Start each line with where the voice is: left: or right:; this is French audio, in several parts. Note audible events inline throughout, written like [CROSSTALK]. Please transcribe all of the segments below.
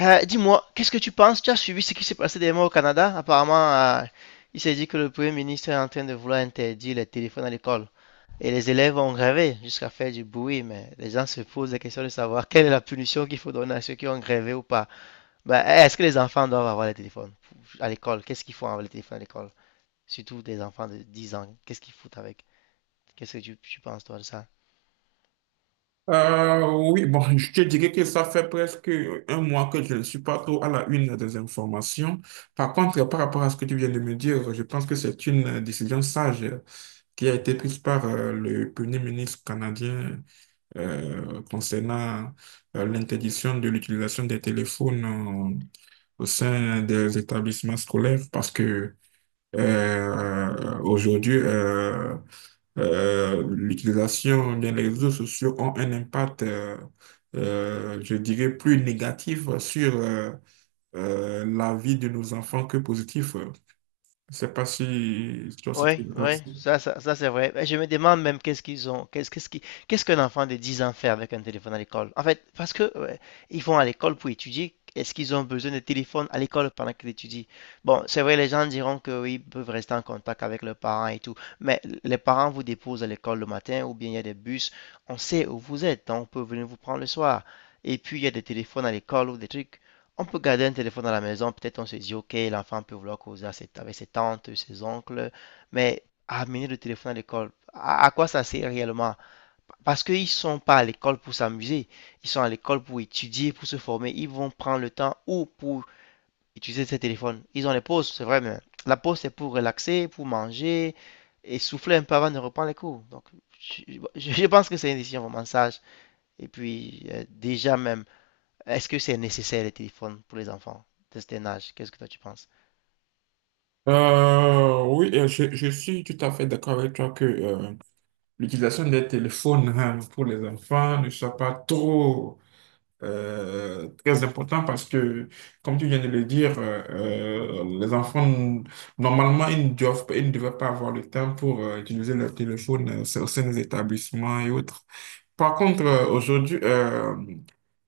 left: Dis-moi, qu'est-ce que tu penses? Tu as suivi ce qui s'est passé dernièrement au Canada? Apparemment, euh, il s'est dit que le Premier ministre est en train de vouloir interdire les téléphones à l'école. Et les élèves ont grévé jusqu'à faire du bruit, mais les gens se posent la question de savoir quelle est la punition qu'il faut donner à ceux qui ont grévé ou pas. Bah, est-ce que les enfants doivent avoir les téléphones à l'école? Qu'est-ce qu'ils font avec les téléphones à l'école? Surtout des enfants de 10 ans. Qu'est-ce qu'ils foutent avec? Qu'est-ce que tu penses, toi, de ça?
right: Oui, bon, [LAUGHS] je te dirais que ça fait presque un mois que je ne suis pas trop à la une des informations. Par contre, par rapport à ce que tu viens de me dire, je pense que c'est une décision sage qui a été prise par le Premier ministre canadien concernant l'interdiction de l'utilisation des téléphones au sein des établissements scolaires parce que aujourd'hui, l'utilisation des réseaux sociaux ont un impact, je dirais, plus négatif sur la vie de nos enfants que positif. Je sais pas si toi, si tu
left: Oui,
right: es d'accord
left: oui,
right: avec ça.
left: ça, c'est vrai. Et je me demande même qu'est-ce qu'ils ont, qu'est-ce qu'est-ce qui- qu'est-ce qu'un enfant de 10 ans fait avec un téléphone à l'école? En fait, parce que ouais, ils vont à l'école pour étudier, est-ce qu'ils ont besoin de téléphone à l'école pendant qu'ils étudient? Bon, c'est vrai, les gens diront que oui, ils peuvent rester en contact avec leurs parents et tout, mais les parents vous déposent à l'école le matin ou bien il y a des bus, on sait où vous êtes, donc on peut venir vous prendre le soir. Et puis il y a des téléphones à l'école ou des trucs. On peut garder un téléphone à la maison, peut-être on se dit, ok, l'enfant peut vouloir causer avec ses tantes, ses oncles. Mais amener le téléphone à l'école, à quoi ça sert réellement? Parce qu'ils ne sont pas à l'école pour s'amuser, ils sont à l'école pour étudier, pour se former. Ils vont prendre le temps ou pour utiliser ces téléphones. Ils ont les pauses, c'est vrai, mais la pause, c'est pour relaxer, pour manger et souffler un peu avant de reprendre les cours. Donc, je, je pense que c'est une décision vraiment sage. Et puis, déjà même, est-ce que c'est nécessaire les téléphones pour les enfants de cet âge? Qu'est-ce que toi tu penses?
right: Oui, je suis tout à fait d'accord avec toi que l'utilisation des téléphones hein, pour les enfants ne soit pas trop très important parce que, comme tu viens de le dire, les enfants, normalement, ils ne devraient pas avoir le temps pour utiliser leur téléphone au sein des établissements et autres. Par contre, aujourd'hui, euh,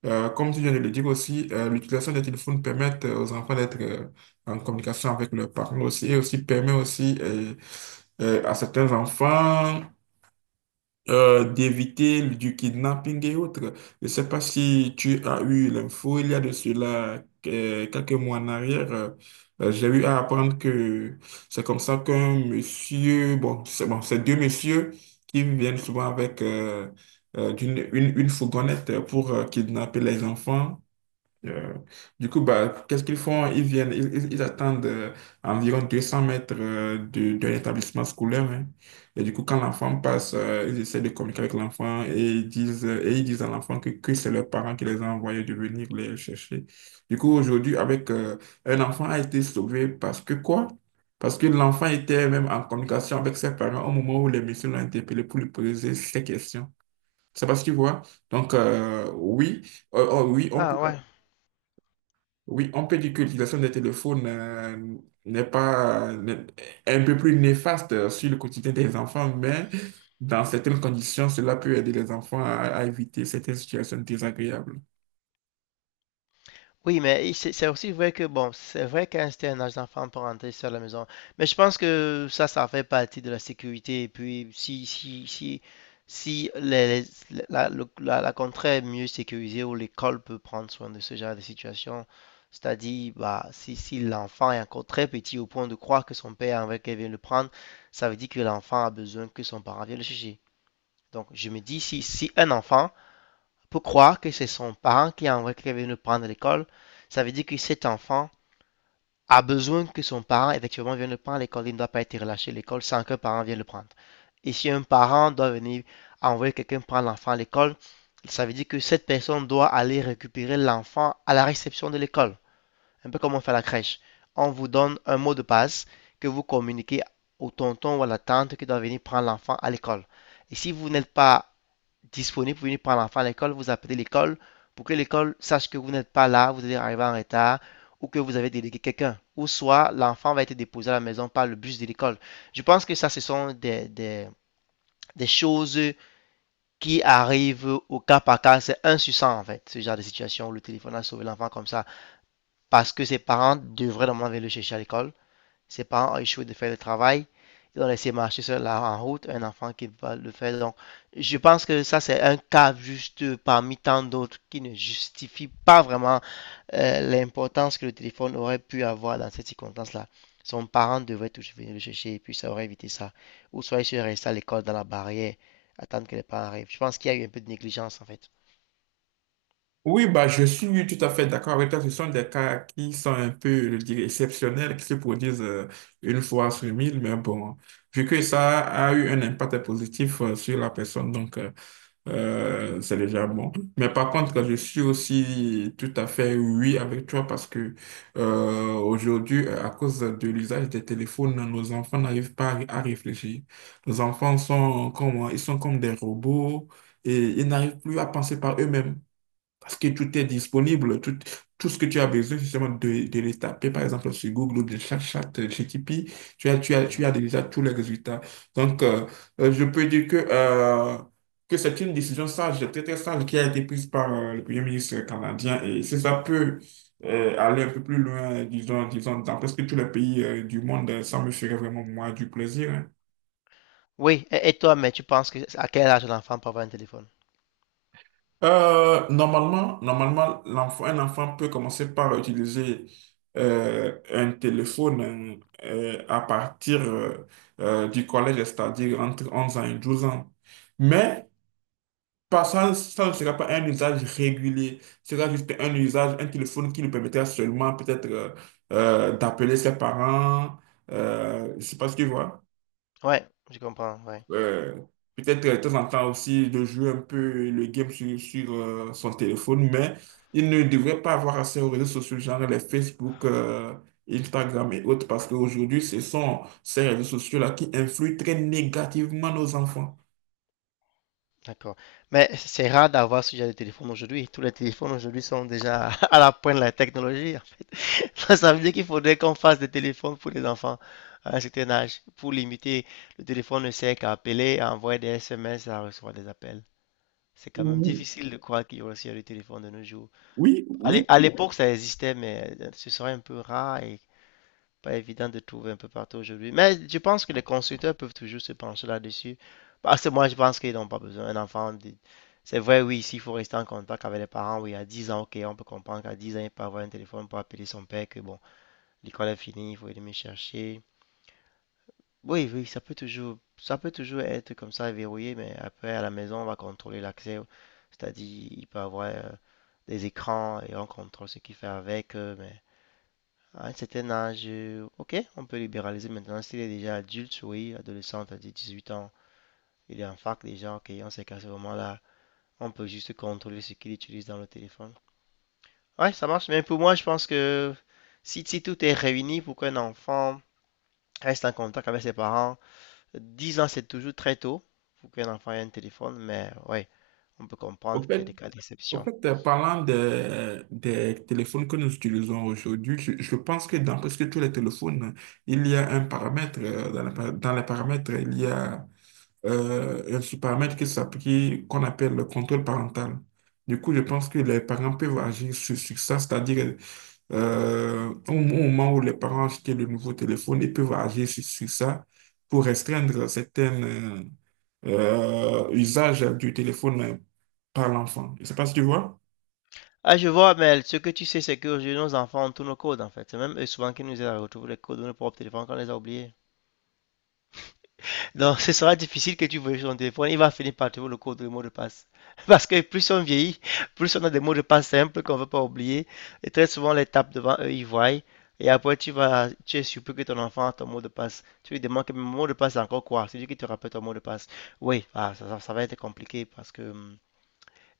right: euh, comme tu viens de le dire aussi, l'utilisation des téléphones permet aux enfants d'être en communication avec leurs parents aussi et aussi permet aussi à certains enfants d'éviter du kidnapping et autres. Je ne sais pas si tu as eu l'info, il y a de cela quelques mois en arrière, j'ai eu à apprendre que c'est comme ça qu'un monsieur, bon, c'est deux messieurs qui viennent souvent avec une fourgonnette pour kidnapper les enfants euh, du coup, bah, qu'est-ce qu'ils font? Ils viennent, ils attendent environ 200 mètres de l'établissement scolaire, hein. Et du coup, quand l'enfant passe, ils essaient de communiquer avec l'enfant et ils disent à l'enfant que c'est leurs parents qui les ont envoyés de venir les chercher. Du coup, aujourd'hui, avec un enfant a été sauvé parce que quoi? Parce que l'enfant était même en communication avec ses parents au moment où les messieurs l'ont interpellé pour lui poser ces questions. C'est parce que tu Donc, oui. Euh, oh, oui, on peut
left: Ah ouais.
right: oui, on peut dire que l'utilisation des téléphones n'est pas n'est- est un peu plus néfaste sur le quotidien des enfants, mais dans certaines conditions, cela peut aider les enfants à éviter certaines situations désagréables.
left: Oui, mais c'est aussi vrai que, bon, c'est vrai qu'à c'était un âge d'enfant pour rentrer seul à la maison. Mais je pense que ça fait partie de la sécurité. Et puis, si la contrée est mieux sécurisée ou l'école peut prendre soin de ce genre de situation, c'est-à-dire, bah, si l'enfant est encore très petit au point de croire que son père avec vient le prendre, ça veut dire que l'enfant a besoin que son parent vienne le chercher. Donc, je me dis, si un enfant peut croire que c'est son parent qui a envoyé quelqu'un venir le prendre à l'école, ça veut dire que cet enfant a besoin que son parent, effectivement, vienne le prendre à l'école. Il ne doit pas être relâché à l'école sans qu'un parent vienne le prendre. Et si un parent doit venir envoyer quelqu'un prendre l'enfant à l'école, ça veut dire que cette personne doit aller récupérer l'enfant à la réception de l'école. Un peu comme on fait à la crèche. On vous donne un mot de passe que vous communiquez au tonton ou à la tante qui doit venir prendre l'enfant à l'école. Et si vous n'êtes pas disponible pour venir prendre l'enfant à l'école, vous appelez l'école pour que l'école sache que vous n'êtes pas là, vous êtes arrivé en retard ou que vous avez délégué quelqu'un. Ou soit l'enfant va être déposé à la maison par le bus de l'école. Je pense que ça, ce sont des choses qui arrivent au cas par cas. C'est un sur 100 en fait, ce genre de situation où le téléphone a sauvé l'enfant comme ça. Parce que ses parents devraient normalement venir le chercher à l'école. Ses parents ont échoué de faire le travail. Ils ont laissé marcher seul en route un enfant qui va le faire. Donc, je pense que ça, c'est un cas juste parmi tant d'autres qui ne justifie pas vraiment l'importance que le téléphone aurait pu avoir dans cette circonstance-là. Son parent devrait toujours venir le chercher et puis ça aurait évité ça. Ou soit il serait resté à l'école dans la barrière, attendre que les parents arrivent. Je pense qu'il y a eu un peu de négligence en fait.
right: Oui, bah, je suis tout à fait d'accord avec toi. Ce sont des cas qui sont un peu, je dirais, exceptionnels, qui se produisent une fois sur 1000, mais bon, vu que ça a eu un impact positif sur la personne, donc c'est déjà bon. Mais par contre, je suis aussi tout à fait oui avec toi parce que aujourd'hui, à cause de l'usage des téléphones, nos enfants n'arrivent pas à réfléchir. Nos enfants sont comme, ils sont comme des robots et ils n'arrivent plus à penser par eux-mêmes. Parce que tout est disponible, tout, tout ce que tu as besoin, justement, de le taper, par exemple, sur Google ou de ChatGPT, tu as
left: Mhm.
right: déjà tous les résultats. Donc, je peux dire que c'est une décision sage, très, très sage, qui a été prise par le Premier ministre canadien. Et si ça peut aller un peu plus loin, disons, dans presque tous les pays du monde, ça me ferait vraiment, moi, du plaisir, hein.
left: Oui, et toi, mais tu penses que à quel âge l'enfant peut avoir un téléphone?
right: Normalement, un enfant peut commencer par utiliser un téléphone à partir du collège, c'est-à-dire entre 11 ans et 12 ans. Mais pas, ça ne sera pas un usage régulier, ce sera juste un usage, un téléphone qui lui permettra seulement peut-être d'appeler ses parents, je ne sais pas ce qu'il voit
left: Ouais, je comprends, ouais.
right: euh, peut-être de temps en temps aussi de jouer un peu le game sur son téléphone, mais il ne devrait pas avoir accès aux réseaux sociaux, genre les Facebook, Instagram et autres, parce qu'aujourd'hui, ce sont ces réseaux sociaux-là qui influent très négativement nos enfants.
left: D'accord. Mais c'est rare d'avoir ce genre de téléphone aujourd'hui. Tous les téléphones aujourd'hui sont déjà [LAUGHS] à la pointe de la technologie, en fait. [LAUGHS] Ça veut dire qu'il faudrait qu'on fasse des téléphones pour les enfants à un certain âge, pour limiter. Le téléphone ne sert qu'à appeler, à envoyer des SMS, à recevoir des appels. C'est quand même
right: Ouh.
left: difficile de croire qu'il y aurait aussi des téléphones de nos jours.
right: Oui, oui.
left: À l'époque, ça existait, mais ce serait un peu rare et pas évident de trouver un peu partout aujourd'hui. Mais je pense que les constructeurs peuvent toujours se pencher là-dessus. Parce que moi, je pense qu'ils n'ont pas besoin. C'est vrai, oui, s'il faut rester en contact avec les parents, oui, à 10 ans, ok, on peut comprendre qu'à 10 ans, il peut avoir un téléphone pour appeler son père, que bon, l'école est finie, il faut aller me chercher. Oui, oui, ça peut toujours être comme ça verrouillé, mais après, à la maison, on va contrôler l'accès. C'est-à-dire, il peut avoir des écrans et on contrôle ce qu'il fait avec, mais ah, à un certain âge, ok, on peut libéraliser maintenant. S'il est déjà adulte, oui, adolescent, à 18 ans, il est en fac déjà, ok, on sait qu'à ce moment-là, on peut juste contrôler ce qu'il utilise dans le téléphone. Ouais, ça marche, mais pour moi, je pense que si tout est réuni pour qu'un enfant reste en contact avec ses parents, 10 ans, c'est toujours très tôt pour qu'un enfant ait un téléphone, mais ouais, on peut
right: Au
left: comprendre qu'il y a
right: fait,
left: des cas
right: au
left: d'exception.
right: fait, parlant des téléphones que nous utilisons aujourd'hui, je pense que dans presque tous les téléphones, il y a un paramètre. Dans la dans les paramètres, il y a ce paramètre qui s'applique, qu'on appelle le contrôle parental. Du coup, je pense que les parents peuvent agir sur ça, c'est-à-dire au moment où les parents achètent le nouveau téléphone, ils peuvent agir sur ça pour restreindre certains usages du téléphone par l'enfant. Je ne sais pas si tu vois.
left: Ah, je vois, mais ce que tu sais, c'est qu'aujourd'hui, nos enfants, ont tous nos codes, en fait. C'est même eux souvent qui nous aident à retrouver les codes de nos propres téléphones quand on les a oubliés. Donc, ce sera difficile que tu veuilles son téléphone. Il va finir par trouver le code, le mot de passe. [LAUGHS] Parce que plus on vieillit, plus on a des mots de passe simples qu'on ne veut pas oublier. Et très souvent, les tape devant eux, ils voient. Et après, tu es surpris que ton enfant a ton mot de passe. Tu lui demandes que mon mot de passe, c'est encore quoi? C'est lui qui te rappelle ton mot de passe. Oui, ah, ça va être compliqué parce que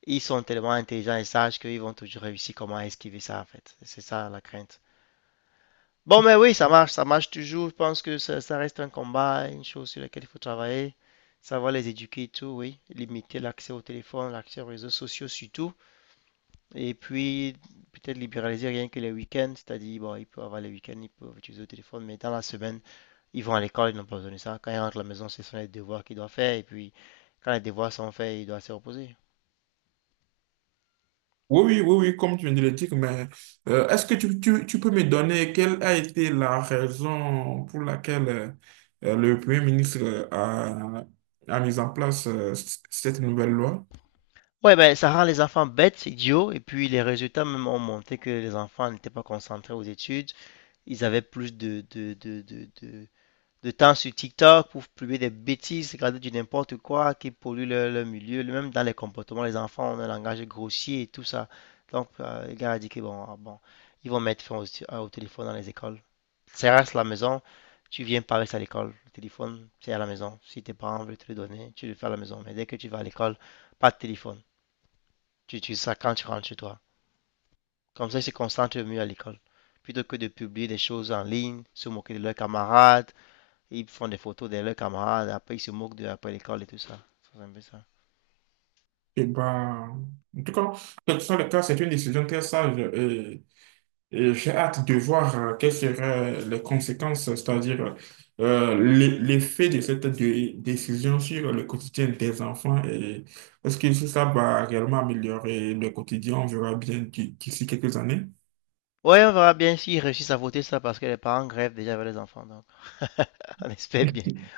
left: ils sont tellement intelligents et sages qu'ils vont toujours réussir comment esquiver ça, en fait. C'est ça la crainte. Bon, mais oui, ça marche toujours. Je pense que ça reste un combat, une chose sur laquelle il faut travailler. Savoir les éduquer et tout, oui. Limiter l'accès au téléphone, l'accès aux réseaux sociaux surtout. Et puis, peut-être libéraliser rien que les week-ends. C'est-à-dire, bon, ils peuvent avoir les week-ends, ils peuvent utiliser le téléphone, mais dans la semaine, ils vont à l'école, ils n'ont pas besoin de ça. Quand ils rentrent à la maison, ce sont les devoirs qu'ils doivent faire. Et puis, quand les devoirs sont faits, ils doivent se reposer.
right: Oui, oui, oui, oui, comme tu viens de le dire, mais est-ce que tu peux me donner quelle a été la raison pour laquelle le Premier ministre a mis en place cette nouvelle loi?
left: Ouais, ben, ça rend les enfants bêtes, idiots, et puis les résultats même ont montré que les enfants n'étaient pas concentrés aux études. Ils avaient plus de temps sur TikTok pour publier des bêtises, regarder du n'importe quoi qui pollue leur milieu. Même dans les comportements, les enfants ont un langage grossier et tout ça. Donc, le gars a dit que bon, ah bon, ils vont mettre fin au téléphone dans les écoles. Ça reste à la maison, tu viens par rester à l'école. Le téléphone, c'est à la maison. Si tes parents veulent te le donner, tu le fais à la maison. Mais dès que tu vas à l'école, pas de téléphone. Tu utilises ça quand tu rentres chez toi. Comme ça, ils se concentrent mieux à l'école. Plutôt que de publier des choses en ligne, se moquer de leurs camarades, ils font des photos de leurs camarades, après ils se moquent de après l'école et tout ça. C'est un peu ça.
right: Eh ben, en tout cas, quel que soit le cas, c'est une décision très sage. Et j'ai hâte de voir quelles seraient les conséquences, c'est-à-dire l'effet de cette décision sur le quotidien des enfants et est-ce que si ça va réellement améliorer le quotidien, on verra bien d'ici quelques années.
left: Ouais, on verra bien s'ils réussissent à voter ça parce que les parents grèvent déjà avec les enfants. Donc, [LAUGHS] on espère bien.
right: [LAUGHS]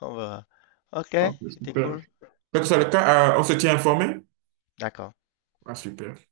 left: On verra. Ok,
right: Ok,
left: c'était
right: super.
left: cool.
right: Quel que soit le
left: Ouais,
right: cas, on se tient informé?
left: d'accord.
right: Ah, super.